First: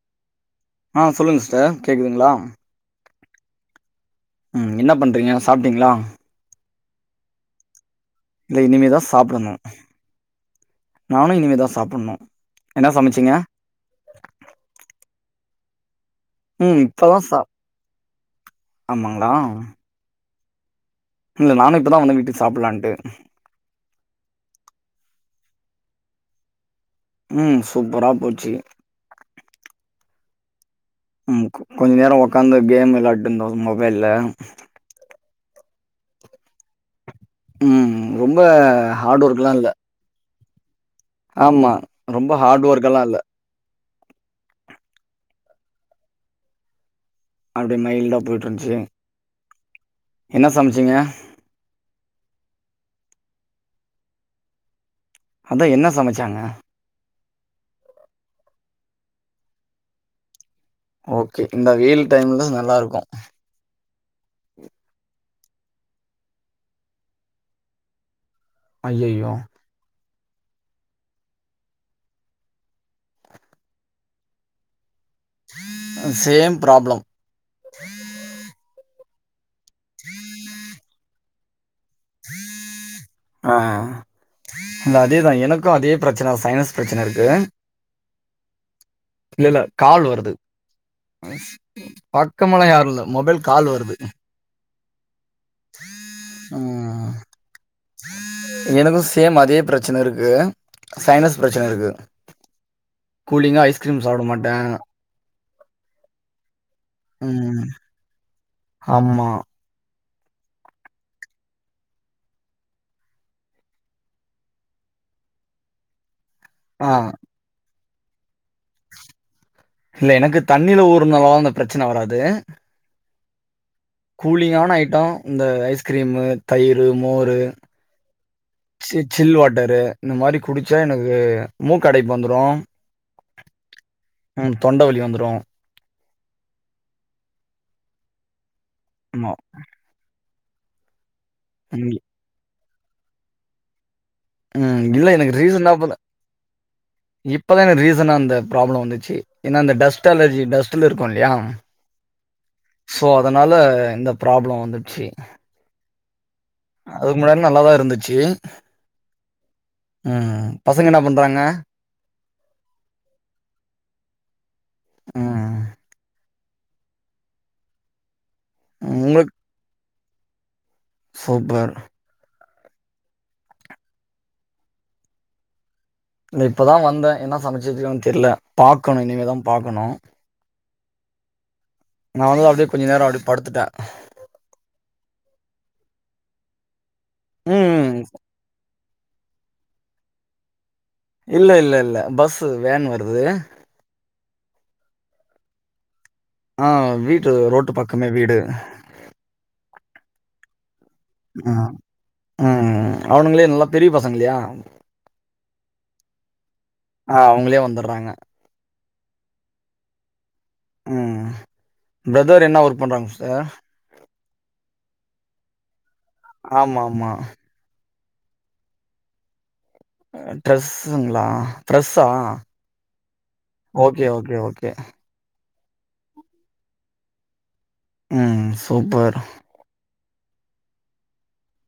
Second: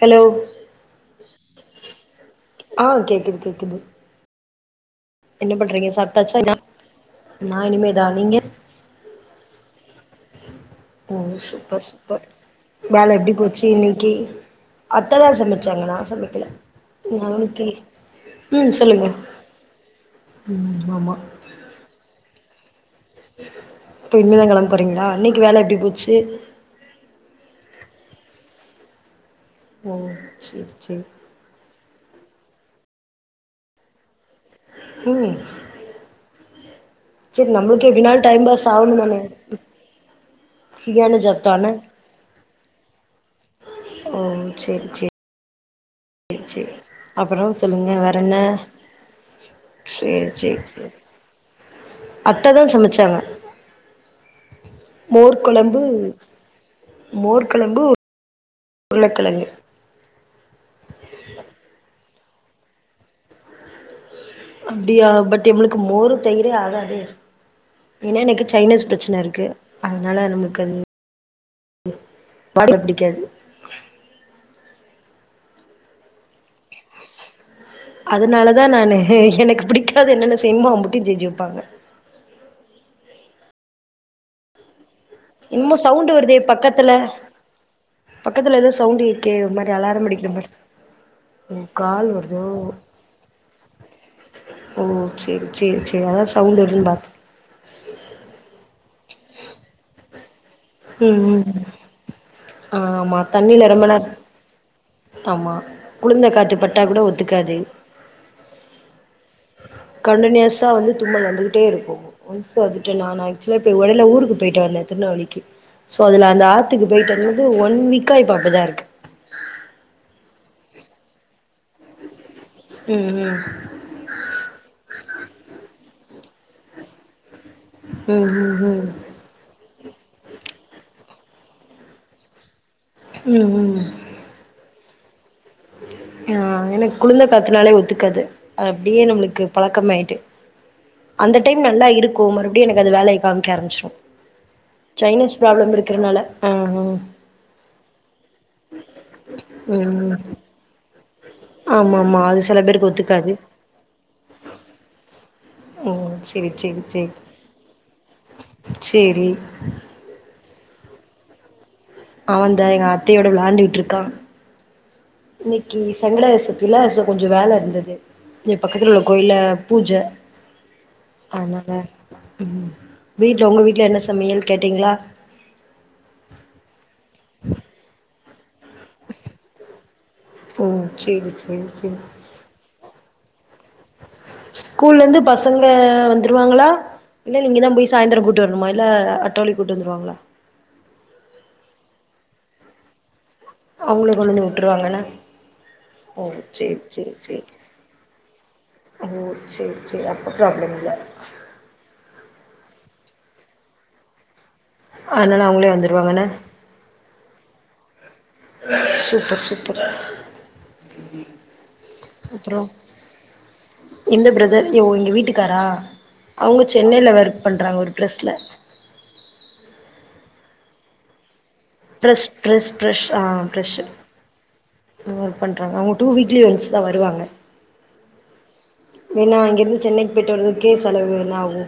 Hello ஆ சொல்லுங்க sister கேட்குதுங்களா ஆ கேக்குது கேக்குது ம் என்ன பண் என்ன பண்றீங்க சாப்டாச்சா நா நா இனிமேதா நீங்க இல்ல இனிமேதா சாப்டணும் ஓ நானு இனிமேதா சாப்புணும் என்ன சமச்சிங்க ச்சு இன்னைக்கு அத்ததா சமைச்சாங்கா நா சமை க்கல ம் இப்பதா நா சா இன்னைக்கி ம் சொல்லுங்க ஆமாங்களா ம் ஆமா இல்ல நானும் இப்பதா வந்தே வீட்டுக்கு சாப்பலான்ட்டு இப்போ இனிமேதா கெளம்போறீங்களா இன்னைக்கு வேல எப்டி போச்சு ம் சூப்பரா போச்சி ஓ சேரி சேரி ம் கொஞ்ச நேரோ ஒக்காந்து கேம் விளாட்டு இருந்தோ மொபைல்ல ம் சேரி நம்பளுக்கே ம் எப்பின்நாலும் ரொம்ப டைம்பாஸ் ஆகணும் தானே ஹார்ட் ஒர்க்லா இல்ல ஃப்ரீயான ஜாப் ஆமா தான ரொம்ப ஹாட் ஒர்க் எல்லா இல்ல ஓ சேர் சேரி சேர் சேரி அப்பறோ அப்டியே சொல்லுங்க வேற மைல்டா என்ன போயிட்டு இருந்துச்சு சேர் என்ன சேரி சமச்சீங்க அத்ததா சமச்சாங்க மோர் அதா கொழம்பு என்ன சமச்சாங்க மோர் கொழம்பு உருளக்கெழங்கு ஓகே இந்த வெயில் டைம்ல்ல நல்லா இருக்கும் அப்டியா பட் இவனுக்கு மோரு தயிரே ஆகாதே ஏனா எனக்கு சைனஸ் பிரச்சன ஐயையோ இருக்கு அதனால நமக்கு அது பாட புடிக்காது சேம் பிராப்ளம் அதனால தா நானு எனக்கு பிடிக்காது என்னென்ன செய்னுமோ அம்புட்டயு செஞ்சு வெப்பாங்க ஆ இல்ல அதேதா எனக்கும் என்னமோ அதே சவுண்டு பிரச்சன வருதே சயின்னஸ் பக்கத்துல பிரச்சன இருக்கு பக்கத்துல எதோ சவுண்டு கேக்கே இல்ல ஒரு இல்ல மாரி கால் அலாரம் அடிக்கிற வருது மாரி ஓ கால் வருதோ பக்கமெல்லா யாரும் இல்ல மொபைல் கால் வருது ஓ செரி ம் எனக்கும் சேம் அதே பிரச்சன இருக்கு ம் சைனஸ் ம் பிரச்சன இருக்கு ஆமா கூலிங்கா தண்ணில ரெம்ப ஐஸ்கிரீம் நேரோ சாப்ட மாட்டே ஆமா குளுந்த காத்து பட்டா கூட ஒத்துக்காது ம் ஆமா கண்டடினியூஸா வந்து தும்பல் வந்துக்கிட்டேருக்கு ஒன்ஸ் வந்துட்டுனா ஆக்சுவலா இடைல உடல ஊருக்கு போய்ட்டு வந்தே திருநெல்வேலிக்கு சோ அதுல அந்த ஆத்துக்கு ஆ போய்ட்டு வந்தது ஒன் வீக்கா இப்ப அப்டிதாருக்கு இல்ல எனக்கு தண்ணில ஊறனால அந்த பிரச்சன வராது ம் ம் கூலிங்கான ஐட்டம் இந்த ஐஸ்கிரீமு தயிரு மோரு ம் ஹும் ம் சி சில் வாட்டரு இந்த மாரி குடிச்சா எனக்கு மூக்கடைப்பு வந்துறு ம் ம் ம் தொண்ட வலி வந்துறு ஆ எனக்கு குளுந்த காத்துனாலே ஒத்துக்காது அப்டியே ஆமா நம்மளுக்கு பழக்கம் ஆயிட்டு அந்த டைம் ம் நல்லா இருக் கு மறுபடி எனக்கு அது வேலய காமிக்க ஆரம்பிச்சுரு ம் இல்ல எனக்கு ரீசன்டாப்போல ஆ ஆ இப்பதா என ரீசன்டா அந்த ப்ராப்ளம் வந்துச்சு ஏனா அந்த டஸ்ட் ம் அலர்ஜி டஸ்ட் த்துலருக்கு இல்லயா ஆமா ஆமா அது சில பேருக்கு சோ ஒத்துக்காது அதனால இந்த பராப்ளோ வந்துச்சு ஓ செரி செரி செரி நல்லா தான் இருந்துச்சு. சேரி ம் பசங்க என்ன பண்றாங்க அவன்ந்த்த எங்க அத்தையோட விளாண்டுட்டுருக்கா ம். இன்னைக்கி சங்கடசத்துர்த்தில கொஞ்சோ வேலருந்துது இல்ல பக்கத்துல உள்ள உங்களுக்கு கோயில பூஜ அதனால சூப்பர். ம் வீட்ல உங்க வீட்ல என்ன சமையல் கேட்டீங்களா இல்ல இப்ப தா வந்த என்ன சமச்சி வச்சிருக்காங்கனு தெர்ல பாக்கணு இனிமே தா பாக்கணு ஓ சேரி சேரி சேரி நா வந்து அப்டியே கொஞ்சோ நேரோ அப்டி படுத்துட்டே ஸ்கூல்லருந்து பசங்க வந்துருவாங்களா இல்ல நீங்க தா போய் ம். சாய்ந்தரோ கூட்டி வரனுமா இல்ல அட்டோலே கூட்டு வந்துருவாங்களா இல்ல இல்ல இல்ல பஸ்ஸு வேன் வருது அவுங்ளே கொண்டு வந்து வுட்டுருவாங்கன்னா ஆ வீடு சேரி ரோட்டு பக்கமே வீடு ஓ சேரி சேரி அப்போ ப்ராப்ளம் இல்ல ம் ம் அவனுங்களே நல்லா பெரிய பசங்க இல்லயா அதனால அவுங்களே வந்துடுவாங்கன்ன ஆ அவங்களே வந்துட்றாங்க சூப்பர் சூப்பர் ம் பிரதர் என்ன ஒர்க் பண்றாங்க சிஸ்டர் எந்த பிரதர் ய எங்க வீட்டுக்காரா அவுங்க ஆமா ஆமா சென்னைல ஒர்க் பண்றாங்க ஒரு ப்ரஸ்ல அ ட்ரெஸ்ஸுங்ளா பிரெஷ் பிரெஷ் பிரெஷ் ஆ பிரெஷ்ஷு ஓகே ஓகே ஓகே அவ்ங்க ஒர்க் பண்றாங்க அவ்ங்க டூ வீக்லீ ஒன்ஸ் தா வருவாங்க ம் சூப்பர் ஏனா அங்கிருந்து சென்னைக்கு போய்ட்டு வர்ரது இங்கே செலவு என்ன ஆவு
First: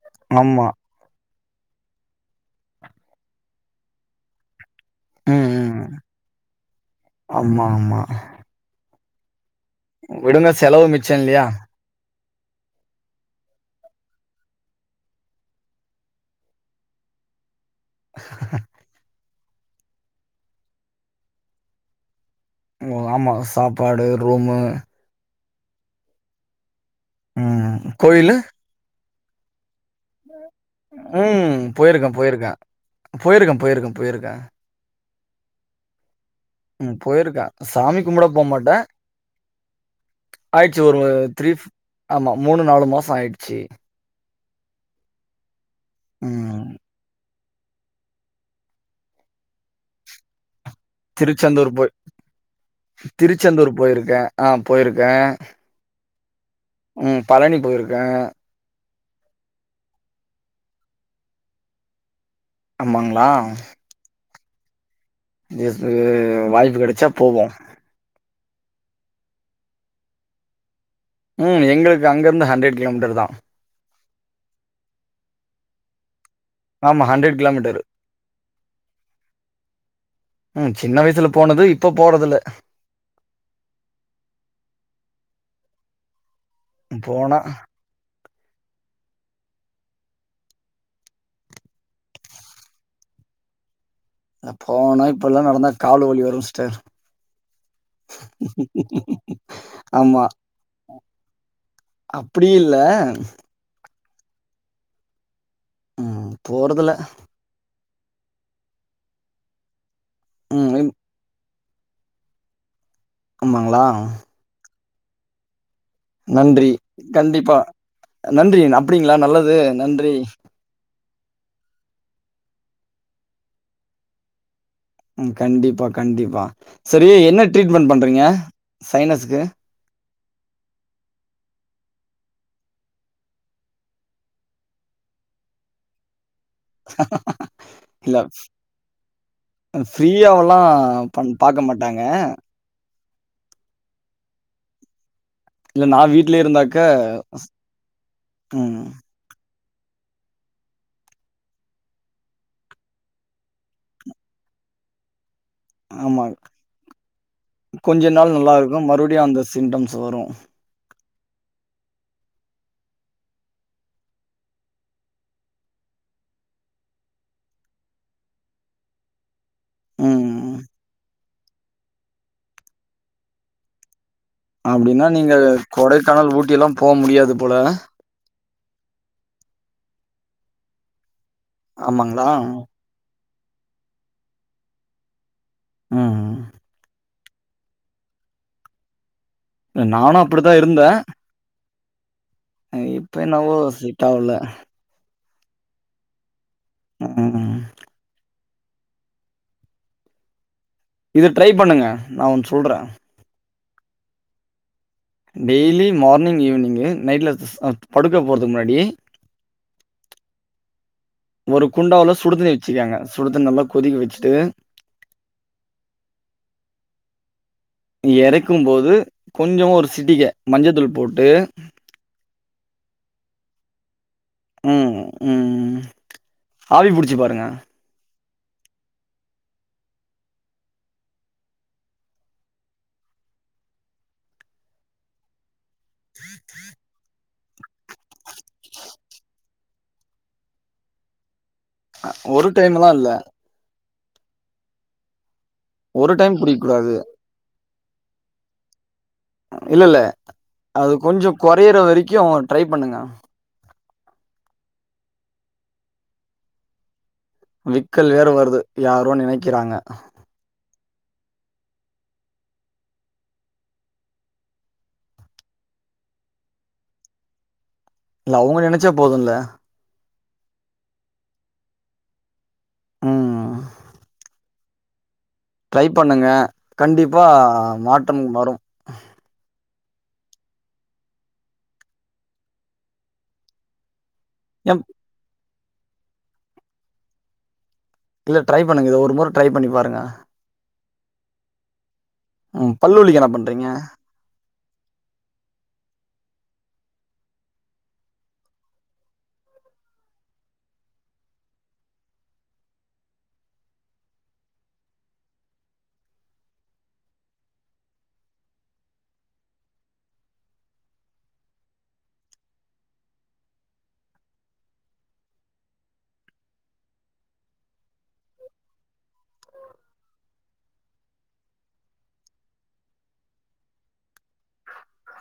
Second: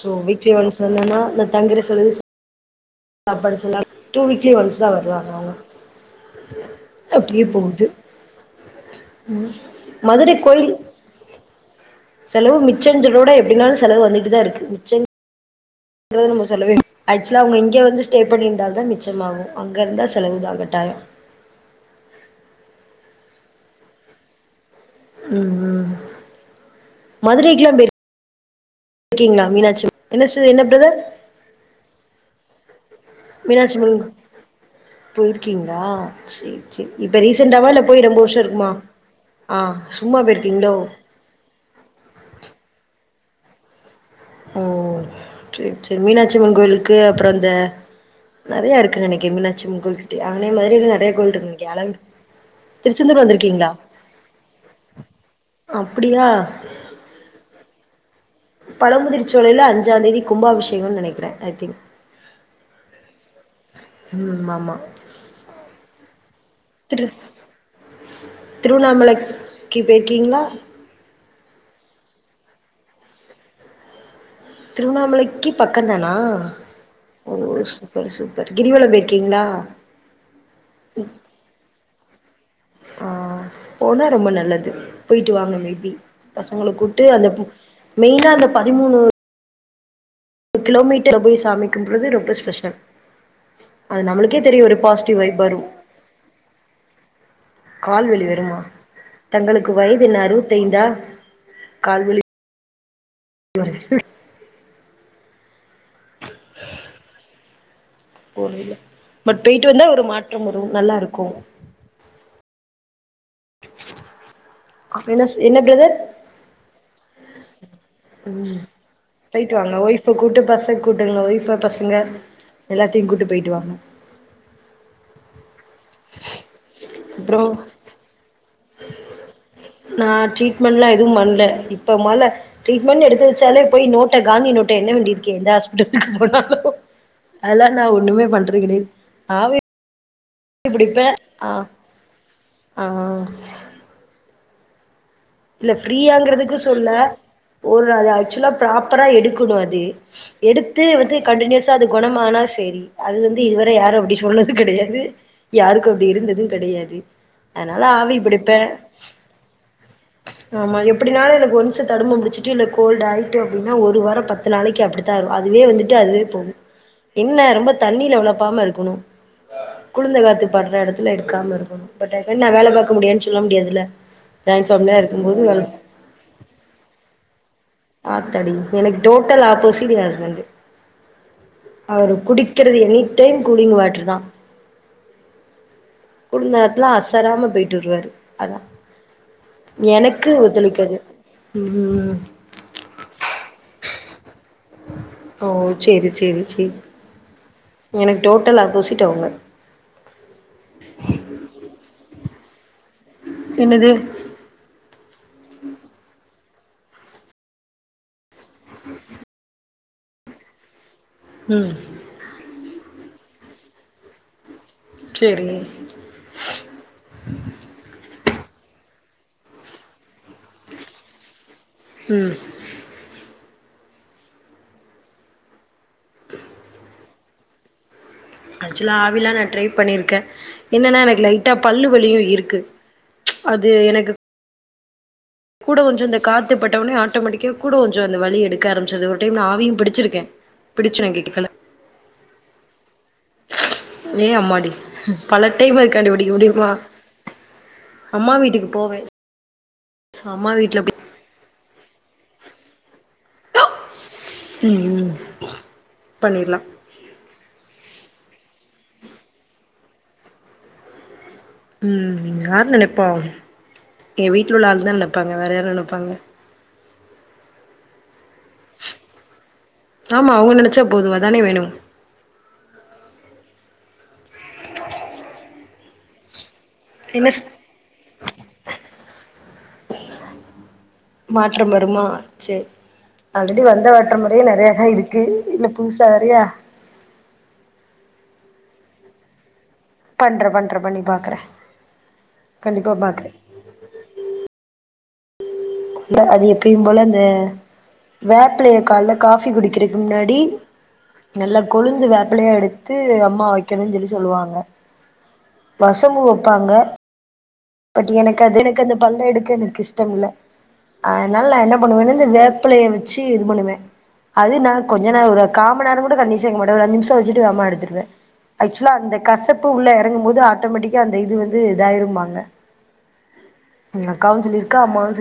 சோ வீக்லி ஆமா ஒன்ஸ் வந்தனா இந்த தங்குற செலவு சாப்பாடு சொல்லா டூ வீ்க்லி ஒன்ஸ் தா வருவாங்க ம் அவங்க ம் அப்டியே ஆமா போது ஆமா ம் மதுர விடுங்க கோயில் செலவு மிச்சோ இல்லையா செலவு மிச்செஞ்சலோட எப்டினாலு செலவு வந்துட்டு தா இருக்கு மிச்சங் குறது நம்ம சொல்லவே ஆக்சுவலா அவங்க இங்கே வந்து ஸ்டே பண்ணிருந்தால் தா மிச்சமாகு அங்க இருந்தா செலவு தா கட்டாயோ ம் ஆமா சாப்பாடு ரூமு ம் ம் மதுரைக்குல்லா ம் போய் கோயிலு கீங்ளா மீனாட்சி அம் என்ன சு என்ன பிரதர் ம் போய் இருக்க போய் இருக்க மீனாட்சி அம்மன் போய்ருக்கீங்ளா செ செ ம் இப்ப போயிருக்கே ரீசெண்டாவா இல்ல சாமி போய் ரொம்ப கும்பிட வருஷோ இருக்குமா போமாட்டே ஆ சும்மா போய் இருக்கீங்ளோ ஆயிடுச்சு ஒரு த்ரீ ஃப் ஆமா மூணு நாலு மாசோ ஆய்டுச்சு ஓ செர் செர் மீனாட்சி அம்மன் ம் கோயிலுக்கு அப்ற அந் த நறைய இருக்கு நனைக்க மீனாச்சி அம்மன் கோயில் கிட்டய அனே மரேல திருச்செந்தூர் போய் திருச்செந்தூர் போய் இருக்க ஆ போய் இருக்க அப்டியா ம் பழனி போய் இருக்க பழமுதிர் சோலைல அஞ்சாந் தேதி கும்பாபிஷேகோ நெனைக்குற ஐ திங்க் ஆமாங்ளா ம் ஆமா இயேசுவே வாய்ப்பு கெடச்சா போவோ திருவண்ணாமலைக்கி போய் இருக்கிங்ளா ம் எங்களுக் அங்க இருந்து ஹண்ரெட் கிலோமீட்டர் தா திருவண்ணாமலைக்கி பக்கந் தானா ஆமா ஓ ஹண்ட்ரட் கிலோமீட்டரு சூப்பர் சூப்பர் கிரிவலொ போய்ருக்கீங்ளா ம் சின்ன வயசுல போனது இப்போ போறதுல்ல ஆ போனா ரொம்ப நல்லது போய்ட்டு வாங்க மேபி பசங்கள கூட்டு அந்த போனா பூ மெயின்னா அந்த பதிமூணு ப கிலோமீட்டர்ல போய் சாமி கும்புறது ரொம்ப ஸ்பெஷல் அது நம்ளுக்கே தெரியு ஒரு போனா பாசிட்டிவ் வைப் இப்பல்லா வரு நடந்தா காலு வலி வரு சிஸ்டர் கால் வலி வருமா தங்களுக்கு வயது என்ன ஆமா அறுவத்தைந்தா கால் வலி இப்டி இல்ல [unintelligible] ம் போறதுல்ல பட் போய்ட்டு வந்தா ஒரு மாற்றம் வரு ம் ம் நல்லா இருக்கு அமாங்களா அப்டினா சு என்ன பிரதர் நன்றி கண்டிப்பா நன்றின் அப்டிங்ளா நல்லது நன்றி கூட்டனுங்க வைஃப பசங்க எல்லாத்தையு கூட்டு போய்ட்டு வாங்க ம் கண்டிப்பா கண்டிப்பா சரி அப்றோ என்ன ட்ரீட்மெண்ட் பண்றீங்க சைனஸ்க்கு நா ட்ரீட்மெண்ட்லா எதுவு பண்ல இப்ப மழ ட்ரீட்மண் எடுத்துவெச்சாலே போய் நோட்ட காந்தி நோட்ட எண்ண வேண்டி இருக்கே எந்த ஹாஸ்பிடல்கு போனாலு அதெல்லா நா ஒண்ணுமே பண்ற கெடையு ஆவி அ ஃப்ரீயாவுல்லா புடிப்பே பண் ஆ பாக்க மாட்டாங்க ஆ இல்ல நா வீட்லயே ஃப்ரீயாங்கறதுக்கு இருந்தாக்க சொல்ல ஒரு அது ஆக்சுவலா ம் ப்ராப்பரா எடுக்கணும் அது எடுத்து வந்து கண்டடினியூஸா அது குணமானா செரி அது வந்து இதுவர யாரும் அப்டி சொல்றது கெடையாது யாருக்கும் அப்டி ஆமா இருந்ததும் கெடையாது அதனால ஆவி பிடிப்பேன் மறுபடியும் அந்த சீ சிம்டம்ஸ் வரூ ஆமா எப்டினாலூ எனக்கு ஒ ஒருச தடுமம்புடிச்சட்டு இல்ல கோல்டு ஆயிட்டு அப்டின்னா ஒரு வாரம் பத்து நாளைக்கு அப்டி அதுவே வந்துட்டு அதுவே போகும் என்ன ரொம்ப தண்ணீல வெளப்பாம இருக்கணும் கொழுந்த எல்லாத்து ம் படுற இடத்துல இருக்கு க்காம் இருக்கணு பட் ஐ [unintelligible] நா வேலை பாக்க முடியுனு சொல்ல முடியாதுல ஜாயின் ஃபேம் வேற அப்டின்னா இருக் நீங்க கொடைக்கானல் ஊட்டி எல்லாம் போக முடியாது போல அத்தாடி எனக்கு டோட்டல் ஆப்போசிட் எ ஹஸ்பண்ட் அவரு ஆமாங்களா குடிக்கிறது எனி டைம் கூலிங் வாட்டர் தான் ஆ குளிர் நேரத்துலாம் அசராம போயிட்டு வருவாரு அதான் நானு எனக்கு அப்டித்தா ஒத்துழைக்காது உம்ம் அ இப்ப என்னவோ செட் ஆகல ஓ சேரி சேரி சேர் ஆஆ எனக்கு டோட்டல் ஆப்போசிடிட் அவுங்க இத ட்ரை பண்ணுங்க நான் ஒன்னு சொல்றேன் என்னது டெய்லி மார்னிங் ஈவ்னிங் நைட்ல சாப்ட் படுக்க போறதுக்கு முன்னாடி ஒரு ம் குண்டாவ்ல சுடுதண்ணி வச்சு வச்சுக்காங்க சுடுத்தண்ணி நல்லா கொதிக்க வச்சுட்டு சேரி இறக்கும் போது கொஞ்சம் ஒரு சிட்டிக மஞ்சத்தூள் போட்டு உம் உம் உம் ஆவி புடிச்சு பாருங்க ஆக்சுவலா ஆவிலாம் நான் ட்ரை பண்ணிருக்கேன் என்னன்னா எனக்கு லைட்டா பல்லு வலியும் இருக்கு அது எனக்கு கூட கொஞ்சோ அந்த காத்துப்பட்டவுனே ஆட்டோமேட்டிக் க்கா கூட கொஞ்சோ அந்த வலி எடுக்க ஆரம்பச்சது ஒரு டைம் நா ஆவியும் பிடிச்சிருக்கே பிடுச்சு கேக்கல அ ஒரு டைம்லா இல்ல ஏ அம்மாடி பல டைம் அதுக்காண்டி ஒரு பிடிக்க டைம் புடிக்க முடியுமா கூடாது அம்மா வீட்டுக்கு போவேன் இல்ல இல்ல அது கொஞ்சோம் குறையுற வரைக்கும் ட்ரைப் பண்ணுங்க உம்ம் பண்ணிரலாம் விக்கல் வேற வருது யாரோ நெனைக்கிறாங்க உம் யாரு நெனப்பா என் வீட்ல உள்ள ஆளுதான் நெனப்பாங்க வேற யாரு நெனப்பாங்க இல்ல அவுங்க நெனைச்சா போதுல்ல ஆமா அவுங்க நெனைச்சா போது அதானே வேணும் ம். ட்ரை பண்ணுங்க கண்டிப்பா என்ன ஸ் மாற்றம் வரும் மாற்றம் வருமா சேரி ஆல்ரெடி வந்தவாற்றமே முறையே நெறைய எம் தான் இருக்கு து இதுல புதுசா வேறயா இல்ல ட்ரை பண்ணுங்க இத ஒரு முறை ட்ரை பண்ணி பாருங்க பண்ற பண்ற பண்ணி பாக்குறே ம் கண்டிப்பா பல்லு பாக்குறே வலிக்கென்ன பண்றீங்க த அது எப்யும் போல அந்த வேப்பிலய கால காஃபி குடிக்குறக்கு முன்னாடி நல்ல கொழுந்து வேப்பிலயா எடுத்து அம்மா வெக்கணுன் சொல்லி சொல்லுவாங்க வசம்பு வப்பாங்க பட் எனக்கு அது எனக்கு அந்த பல்ல எடுக்க எனக்கு இஷ்டம் இல்ல அதனால நா என்ன பண்ணுவேன்னு இந்த வேப்பலய வச்சு இது பண்ணுவ அது நா கொஞ்ச நே ஒரு காம்மநேர கூட கண்டினியுஸா வெக்க மாட்ட ஒரு அஞ்ச நிமிஷ வச்சுட்டு வேமா எடுத்துருவே அக்சுவலா அந்த கசப்பு உள்ள இறங்கும் போது ஆட்டோமெட்டிக்கா அந்த இது வந்து இதாயிரும்பாங்க எங்க அக்காவு சொல்லி இரு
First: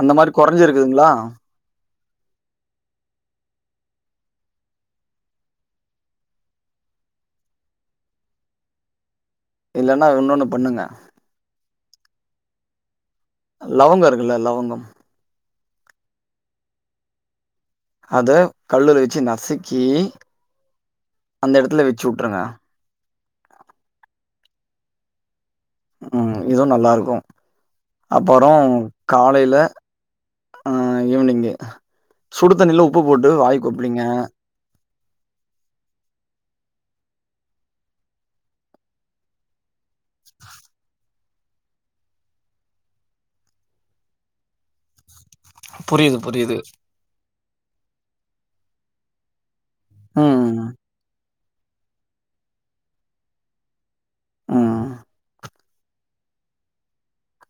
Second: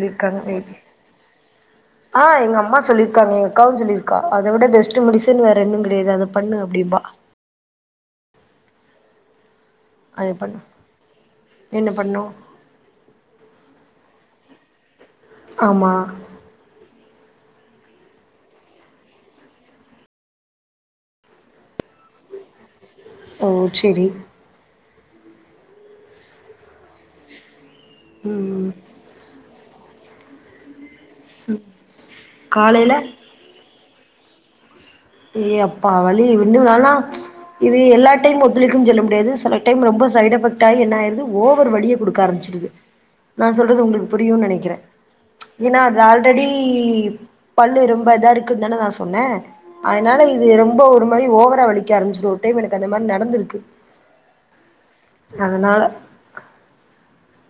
அந்த மாரி கொறஞ்சி இருக்குங்களா ஆ எங்கம்மா சொல்லிருக்காங்க எங்க அக்காவு சொல்லியிருக்கா அதவுட பெஸ்ட்டு மெடிசன் வேற என்னும் கிடயாது அத பண்ணு அப்டிம்பா இல்லன்னா அது இன்னொன்னு பண்ணு பண்ணுங்க. என்ன பண்னோ லவங்க இருக்குல்ல லவங்கம் ஆமா அத கல்லுல வச்சு நசுக்கி அந்த இடத்துல வெச்சுவுட்டுருங்க ஒ செரி ம் இதுவு நல்லா இருக்கு அப்புற ம் காலையில அ ஈவினிங்கு சுடு தண்ணில காலைல உப்பு போட்டு வாய் கொப்ளிங்க ஏ அப்பா வலி விண்ணு வேணா இது எல்லா டைம் ஒத்துழைக்கும் சொல்ல முடியாது செல டைம் ரொம்ப சைட் எஃபக்டு ஆய் என்ன ஆயிருது ஓவர் வலிய குடுக்க ஆரம்பச்சிருது நா சொல்றது உங்ளுக்கு புரியுனு நினைக்கிற ஏனா அது புரியுது, ஆல்ரெடி புரியுது. பல்லு ரொம்ப இதா இருக்கு தான நா சொன்ன அதனால இது ம். ரொம்ப ஒரு மாரி ஓவரா வலிக்க ஆரம்பிச்சிரும் ஒரு டைம் எனக்கு அந்த மாரி நடந்திருக்கு ஆ அதனால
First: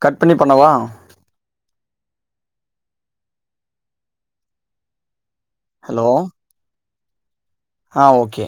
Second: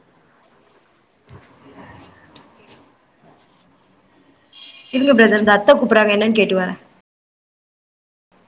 கட் பண்ணி பண்ணவா இருங்க பிரதர் இந்த அத்த ஹலோ. கூப்புறாங்க என்னனு கேட்டு வர ஆ ஓகே